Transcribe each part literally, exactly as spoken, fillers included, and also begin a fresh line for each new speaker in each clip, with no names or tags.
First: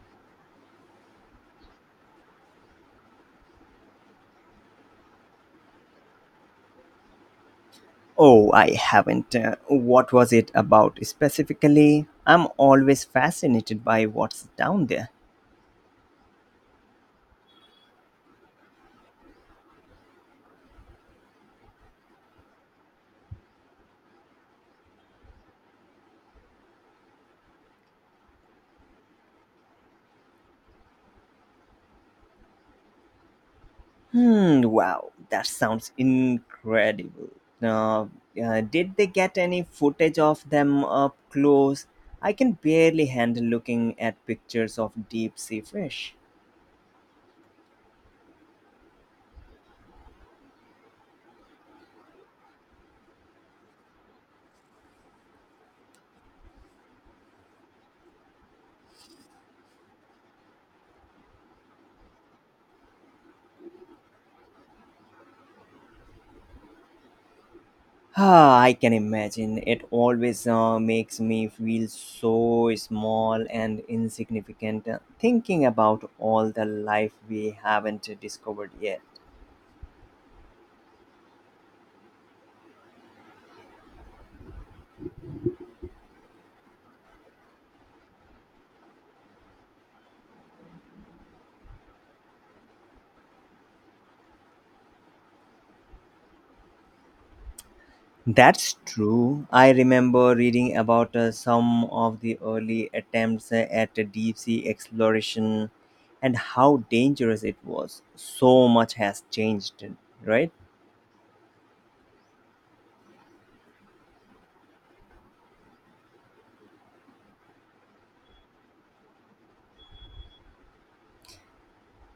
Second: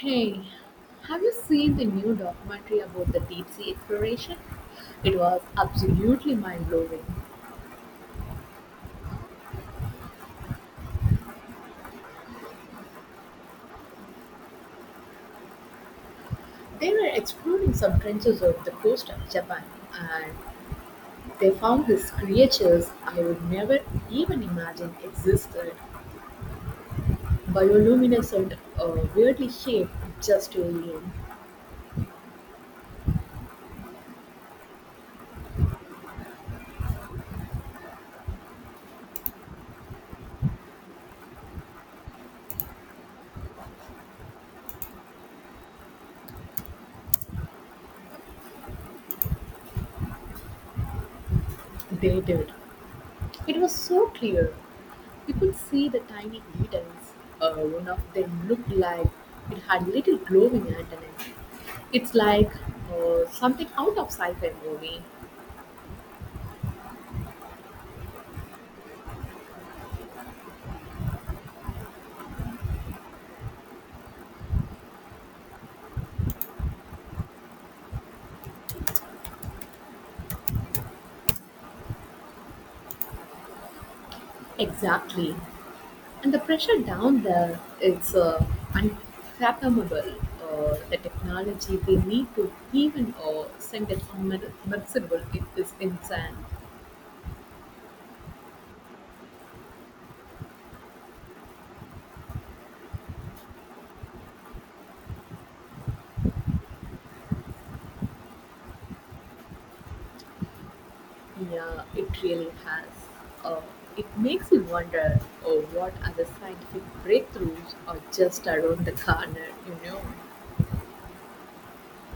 Hey, have you seen the new documentary about the deep sea exploration? It was absolutely mind blowing.
Oh, I haven't. Uh, what was it about specifically? I'm always fascinated by what's down there.
They were exploring some trenches off the coast of Japan and they found these creatures I would never even imagine existed. Bioluminescent, uh, weirdly shaped just alien.
Hmm, wow, that sounds incredible. Uh, uh, did they get any footage of them up close? I can barely handle looking at pictures of deep sea fish.
They did. It was so clear. You could see the tiny needles. Uh, one of them looked like it had little glowing antennae. It's like uh, something out of sci-fi movie.
Ah, I can imagine. It always uh, makes me feel so small and insignificant uh, thinking about all the life we haven't discovered yet.
Exactly. And the pressure down there, it's uh, unfathomable. Uh, the technology they need to even uh, send it submersible it is insane.
That's true. I remember reading about uh, some of the early attempts uh, at deep sea exploration and how dangerous it was. So much has changed, right?
Yeah, it really has. Uh, it makes you wonder uh, what other scientific breakthroughs are just around the corner, you know.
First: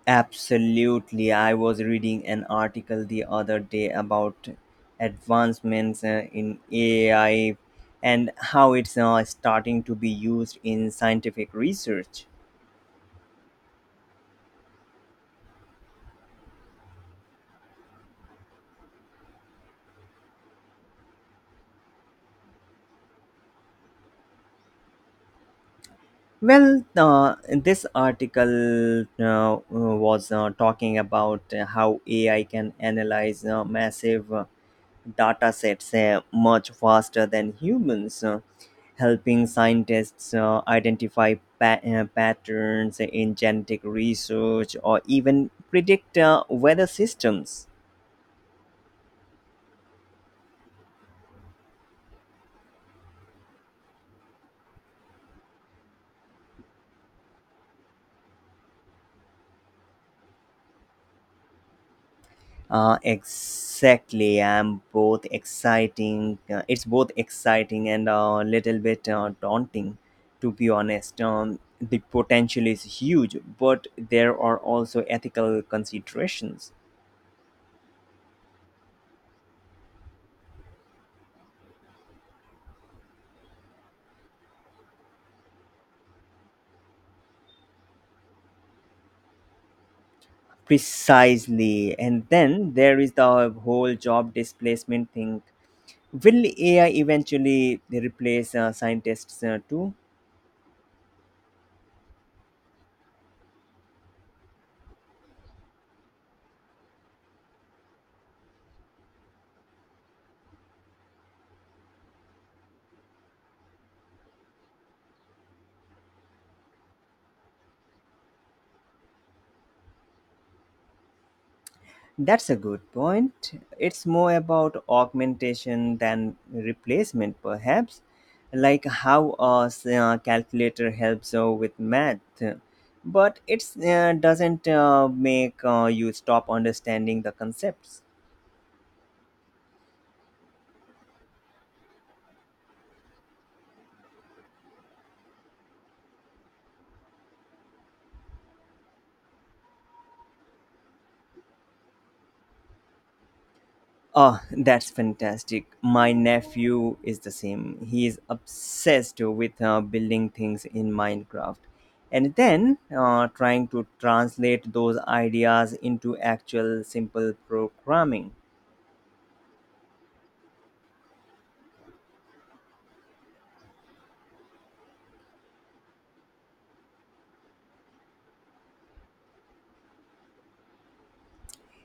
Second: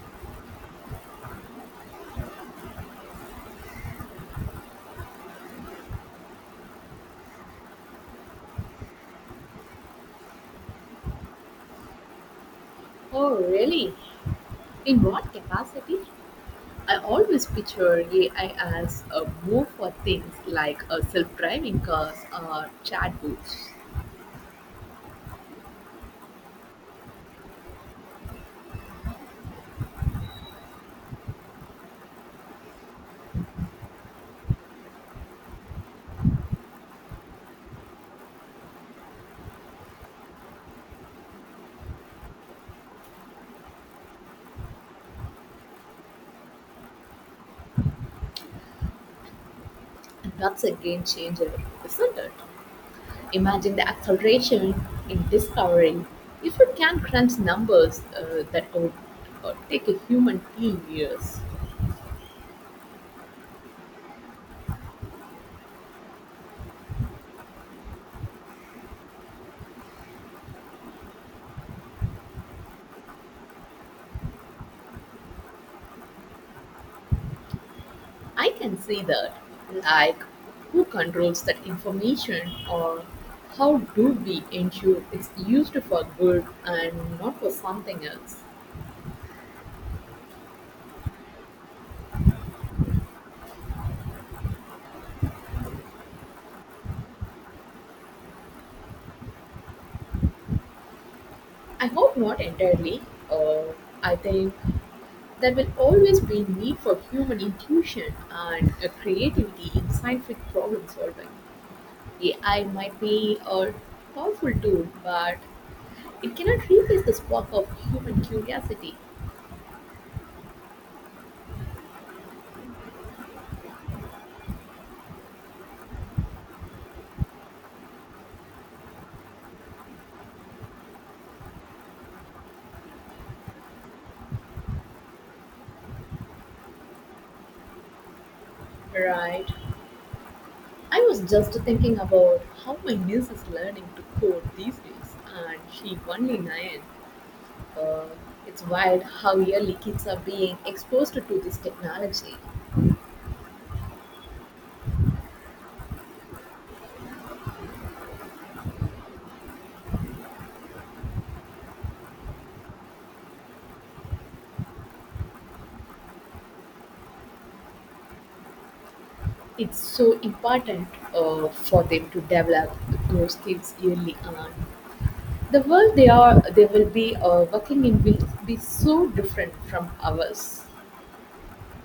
Absolutely. I was reading an article the other day about advancements uh, in A I and how it's uh, starting to be used in scientific research.
Oh, really? In what capacity? I always picture A I as a move for things like uh, self driving cars or chatbots.
Well, uh, this article uh, uh, was uh, talking about how A I can analyze uh, massive uh, data sets uh, much faster than humans, uh, helping scientists uh, identify pa- uh, patterns in genetic research or even predict uh, weather systems.
And that's a game changer, isn't it? Imagine the acceleration in discovery. If it can crunch numbers uh, that would uh, take a human team years.
Uh, exactly. I'm both exciting. Uh, it's both exciting and a little bit uh, daunting, to be honest. Um, the potential is huge, but there are also ethical considerations.
I can see that. Like, who controls that information, or how do we ensure it's used for good and not for something else?
Precisely. And then there is the whole job displacement thing. Will A I eventually replace uh, scientists uh, too?
I hope not entirely. Uh, I think there will always be need for human intuition and uh, creativity in scientific problem solving. A I might be a powerful tool, but it cannot replace the spark of human curiosity,
That's a good point. It's more about augmentation than replacement, perhaps, like how a s- uh, calculator helps uh, with math. But it uh, doesn't uh, make uh, you stop understanding the concepts.
right? I was just thinking about how my niece is learning to code these days, and she only nine. Uh, it's wild how early kids are being exposed to this technology.
Oh, that's fantastic. My nephew is the same. He is obsessed with uh, building things in Minecraft and then uh, trying to translate those ideas into actual simple programming.
It's so important uh, for them to develop those skills early on. The world they are they will be uh, working in will be so different from ours.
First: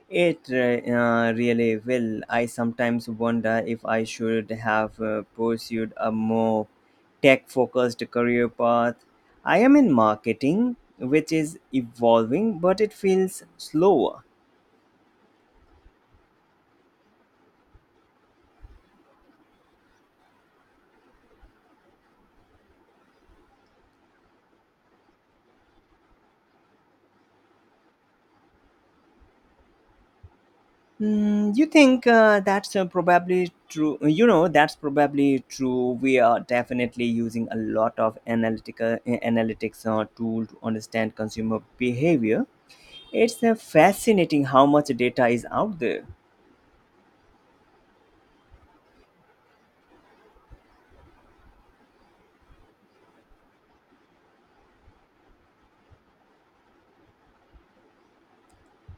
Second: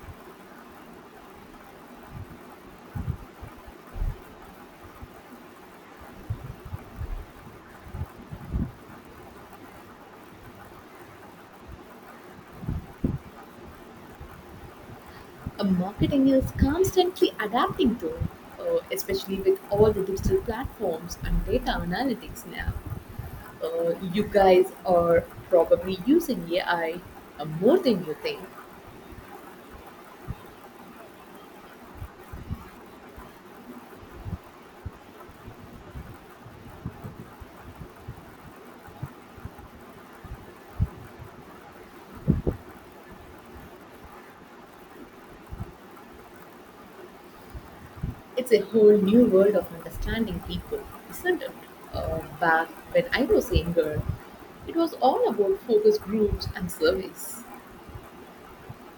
It uh, uh, really will. I sometimes wonder if I should have uh, pursued a more tech focused career path. I am in marketing, which is evolving, but it feels slower.
Uh, marketing is constantly adapting to, uh, especially with all the digital platforms and data analytics now. Uh, you guys are probably using A I uh, more than you think.
Mm, you think uh, that's uh, probably true. You know, that's probably true. We are definitely using a lot of analytical uh, analytics uh, tool to understand consumer behavior. It's uh, fascinating how much data is out there.
It's a whole new world of understanding people, isn't it? Uh, back when I was younger, it was all about focus groups and surveys.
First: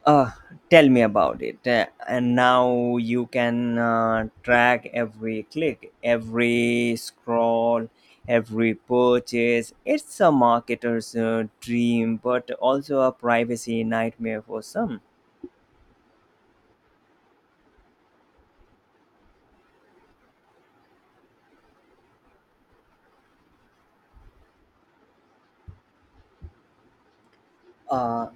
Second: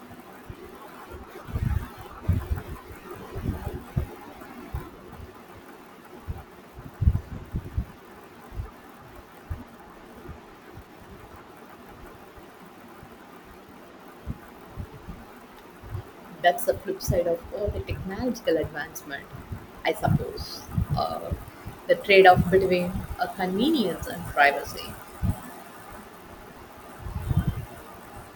Uh, Tell me about it. Uh, and now you can uh, track every click, every scroll, every purchase. It's a marketer's uh, dream, but also a privacy nightmare for some.
That's the flip side of all the technological advancement, I suppose. Uh, the trade off between uh, convenience and privacy.
uh,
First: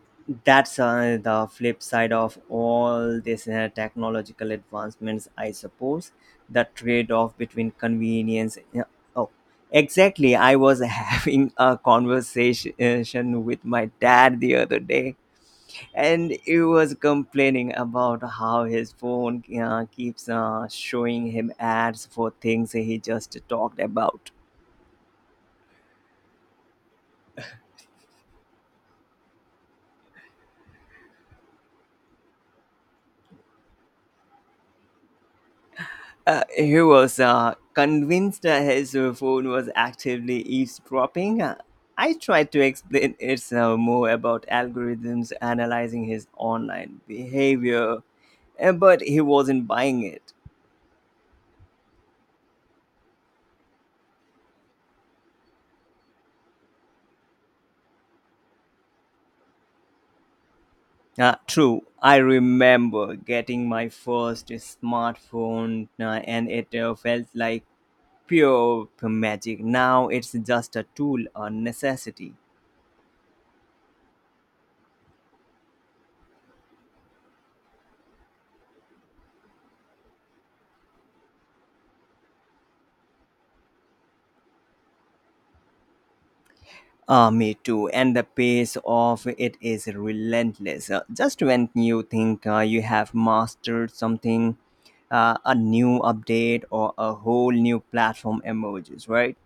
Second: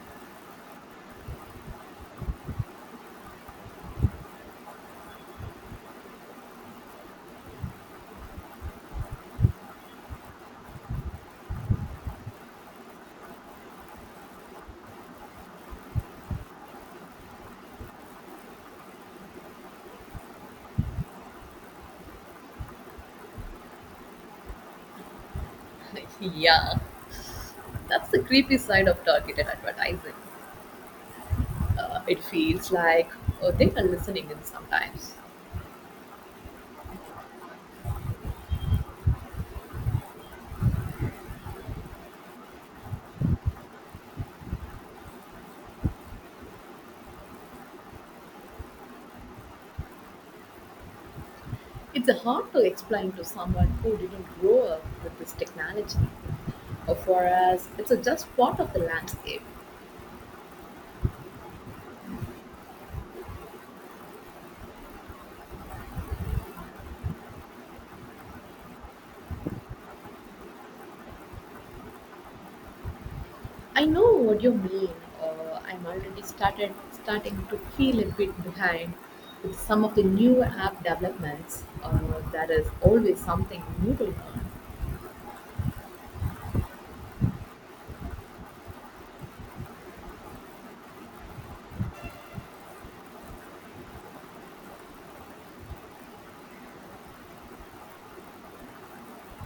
that's uh, the flip side of all these uh, technological advancements I suppose the trade-off between convenience yeah, oh exactly I was having a conversation with my dad the other day and he was complaining about how his phone uh, keeps uh, showing him ads for things he just talked about.
Yeah, that's the creepy side of targeted advertising. Uh, it feels like uh, they are listening in sometimes.
Uh, he was uh, convinced that his uh, phone was actively eavesdropping. Uh, I tried to explain it's uh, more about algorithms analyzing his online behavior, uh, but he wasn't buying it.
It's hard to explain to someone who didn't grow up with this technology. Uh, for us, it's a just part of the landscape.
Uh, true, I remember getting my first smartphone uh, and it uh, felt like pure magic. Now it's just a tool, a necessity.
I know what you mean. Uh, I'm already started starting to feel a bit behind with some of the new app developments. Uh, there is always something new to learn.
Uh, me too. And the pace of it is relentless. Uh, just when you think uh, you have mastered something, uh, a new update or a whole new platform emerges, right?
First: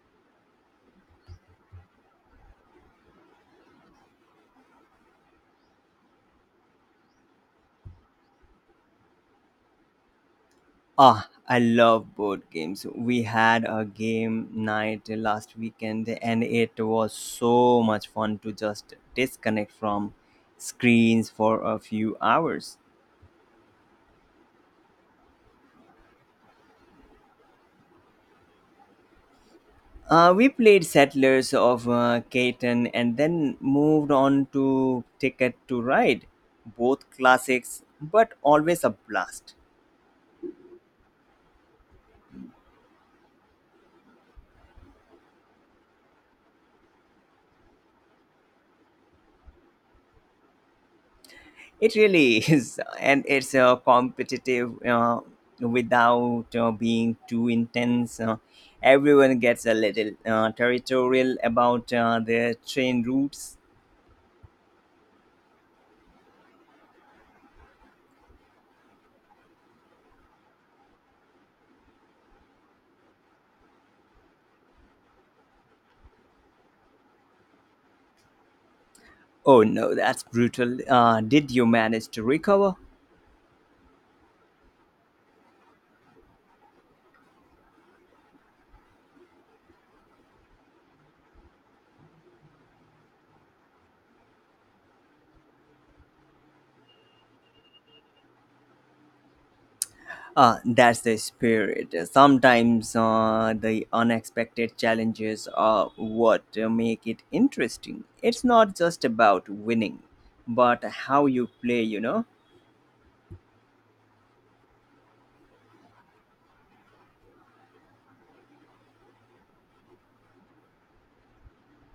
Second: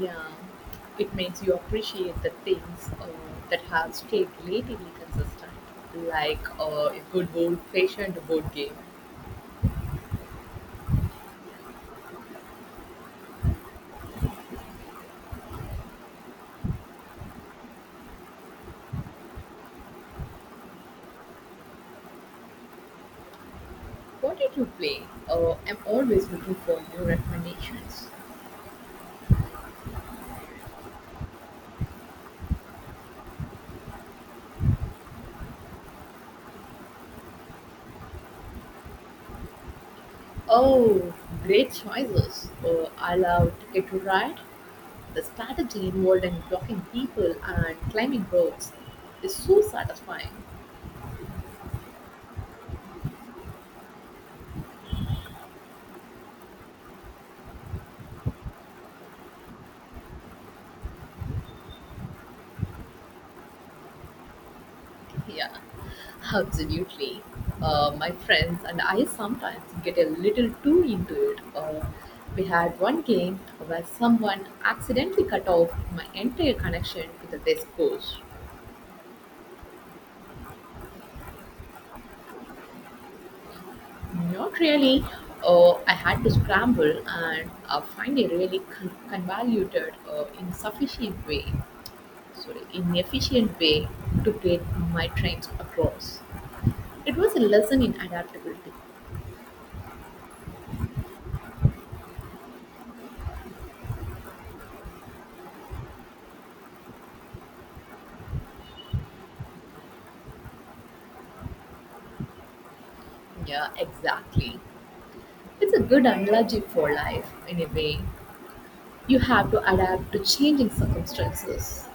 Yeah, it makes you appreciate the things uh, that have stayed relatively consistent, like uh, a good old-fashioned board game.
Ah, I love board games. We had a game night last weekend and it was so much fun to just disconnect from screens for a few hours.
What did you play? Uh, I'm always looking for new recommendations.
Uh, we played Settlers of uh, Catan and then moved on to Ticket to Ride, both classics, but always a blast.
Oh, great choices! Uh, I love Ticket to Ride. The strategy involved in blocking people and climbing roads is so satisfying.
It really is, and it's uh, competitive uh, without uh, being too intense. Uh, everyone gets a little uh, territorial about uh, their train routes.
Yeah, absolutely. Uh, my friends and I sometimes get a little too into it. Uh, we had one game where someone accidentally cut off my entire connection to the desk discourse.
Oh no, that's brutal. Uh, did you manage to recover?
Not really. Uh, I had to scramble and uh, find a really con- convoluted, uh, insufficient way, sorry, inefficient way to get my trains across. It was a lesson in adaptability.
Uh, that's the spirit. Sometimes uh, the unexpected challenges are what make it interesting. It's not just about winning, but how you play, you know?
Yeah, exactly. It's a good analogy for life, in a way. You have to adapt to changing circumstances.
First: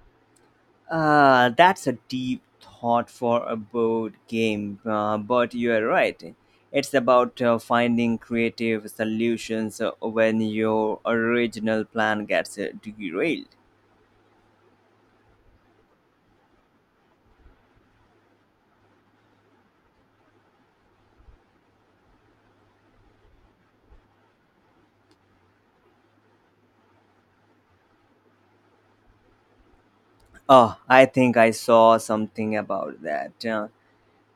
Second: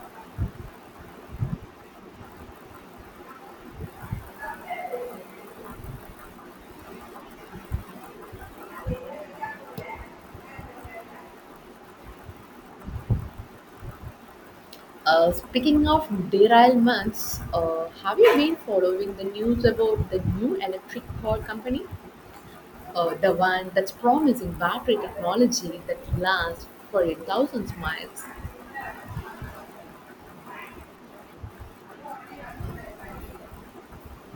Uh, that's a deep thought for a board game, uh, but you're right. It's about uh, finding creative solutions uh, when your original plan gets uh, derailed.
Uh, speaking of derailments, uh, have you been following the news about the new electric car company? Uh, the one that's promising battery technology that lasts for a thousand miles.
Oh, I think I saw something about that. Uh,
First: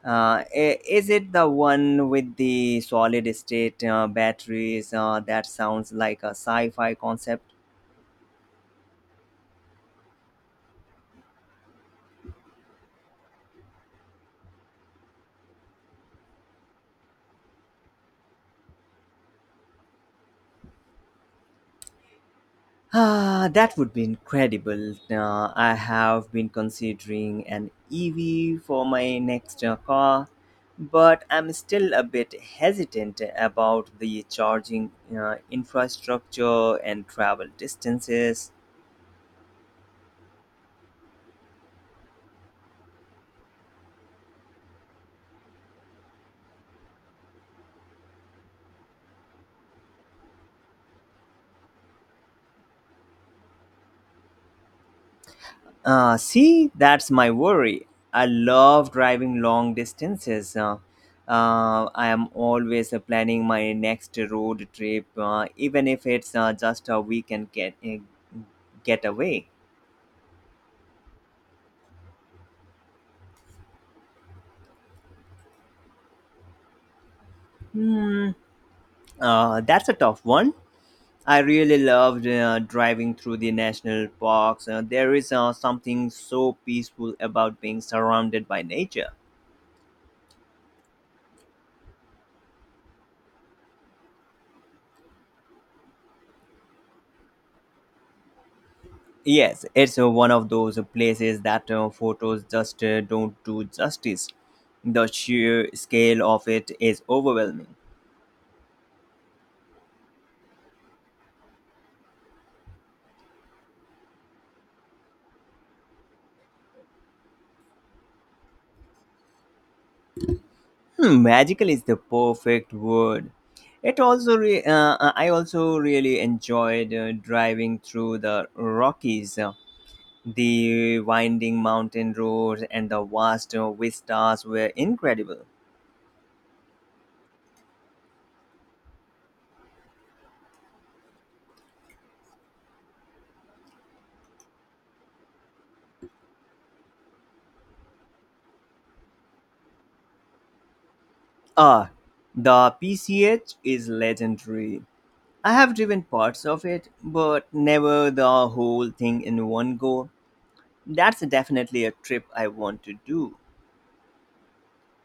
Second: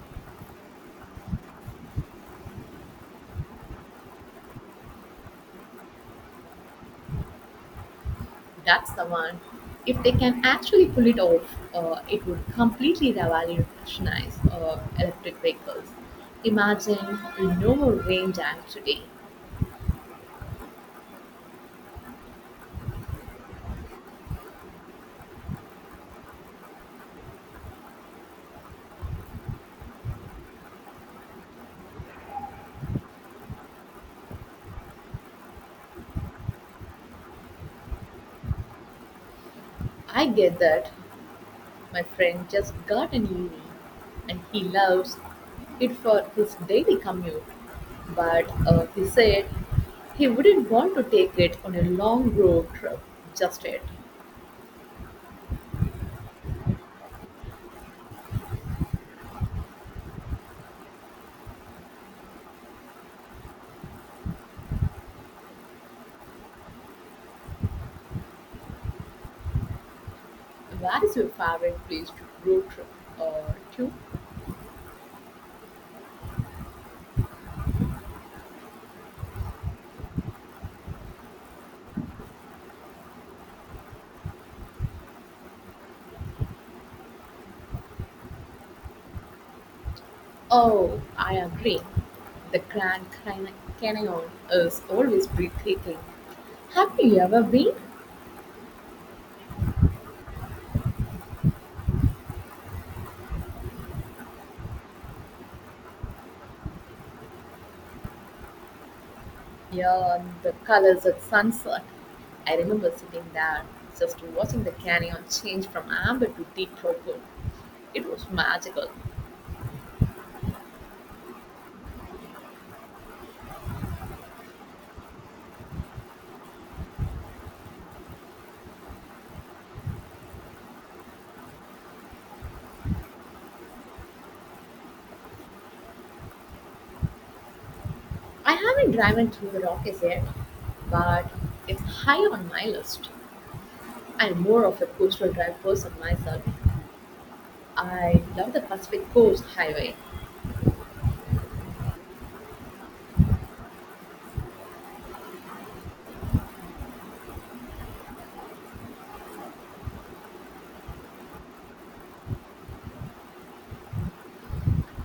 Uh, i- Is it the one with the solid state uh, batteries? Uh, that sounds like a sci fi concept.
That's the one. If they can actually pull it off, uh, it would completely revolutionize uh, electric vehicles. Imagine no more range anxiety.
Ah, that would be incredible. Uh, I have been considering an E V for my next uh, car, but I'm still a bit hesitant about the charging uh, infrastructure and travel distances.
I get that. My friend just got an E V and he loves it for his daily commute. But uh, he said he wouldn't want to take it on a long road trip just yet.
Uh, see, that's my worry. I love driving long distances. Uh, uh, I am always uh, planning my next road trip, uh, even if it's uh, just a weekend get, uh, getaway.
Where is your favorite place to road trip uh, to?
Hmm, uh, that's a tough one. I really loved uh, driving through the national parks. Uh, there is uh, something so peaceful about being surrounded by nature.
Oh, I agree. The Grand Can- Canyon is always breathtaking. Have you ever been?
Yes, it's uh, one of those places that uh, photos just uh, don't do justice. The sheer scale of it is overwhelming.
Yeah, and the colors at sunset. I remember sitting there, just watching the canyon change from amber to deep purple. It was magical.
Hmm, magical is the perfect word. It also, re- uh, uh, I also really enjoyed uh, driving through the Rockies. Uh, The winding mountain roads and the vast uh, vistas were incredible.
I haven't driven through the Rockies yet, but it's high on my list. I'm more of a coastal drive person myself. I love the Pacific Coast Highway.
Ah, the P C H is legendary. I have driven parts of it, but never the whole thing in one go. That's definitely a trip I want to do.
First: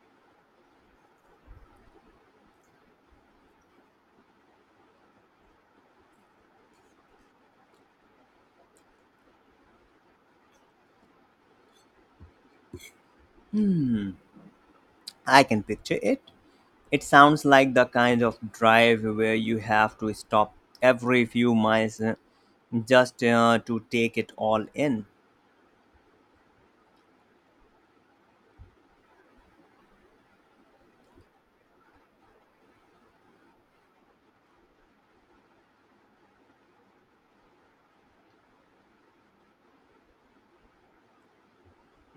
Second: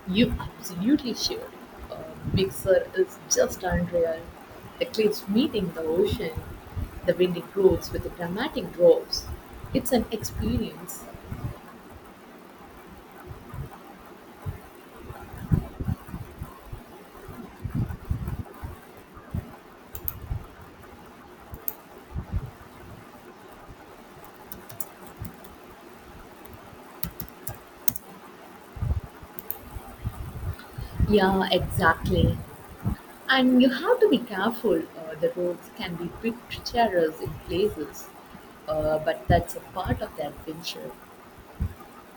You absolutely should. Uh, Mixer is just unreal. The cliffs meeting the ocean, the windy roads with the dramatic drops. It's an experience.
Hmm, I can picture it. It sounds like the kind of drive where you have to stop every few miles uh, just uh, to take it all in.
Yeah, exactly. And you have to be careful. Uh, the roads can be bit treacherous in places, uh, but that's a part of the adventure.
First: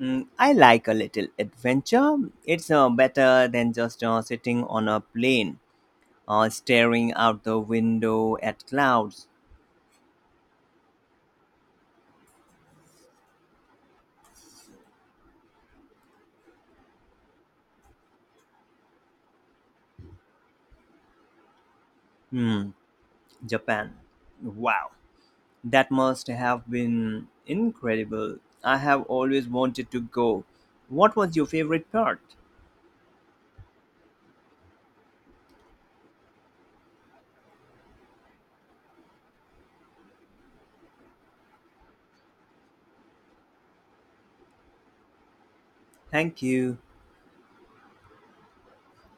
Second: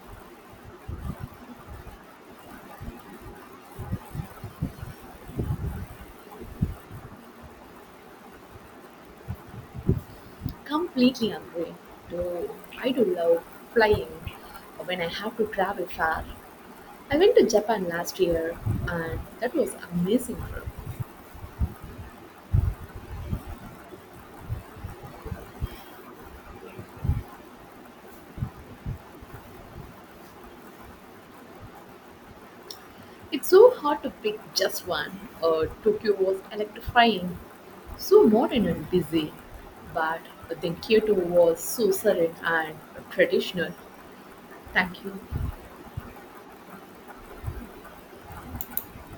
Mm, I like a little adventure. It's uh, better than just uh, sitting on a plane or staring out the window at clouds.
Completely agree. Though I do love flying when I have to travel far. I went to Japan last year and that was amazing trip.
Hmm, Japan. Wow. That must have been incredible. I have always wanted to go. What was your favorite part?
It's so hard to pick just one. Uh, Tokyo was electrifying, so modern and busy, but then Kyoto was so serene and traditional. Thank you.
Thank you.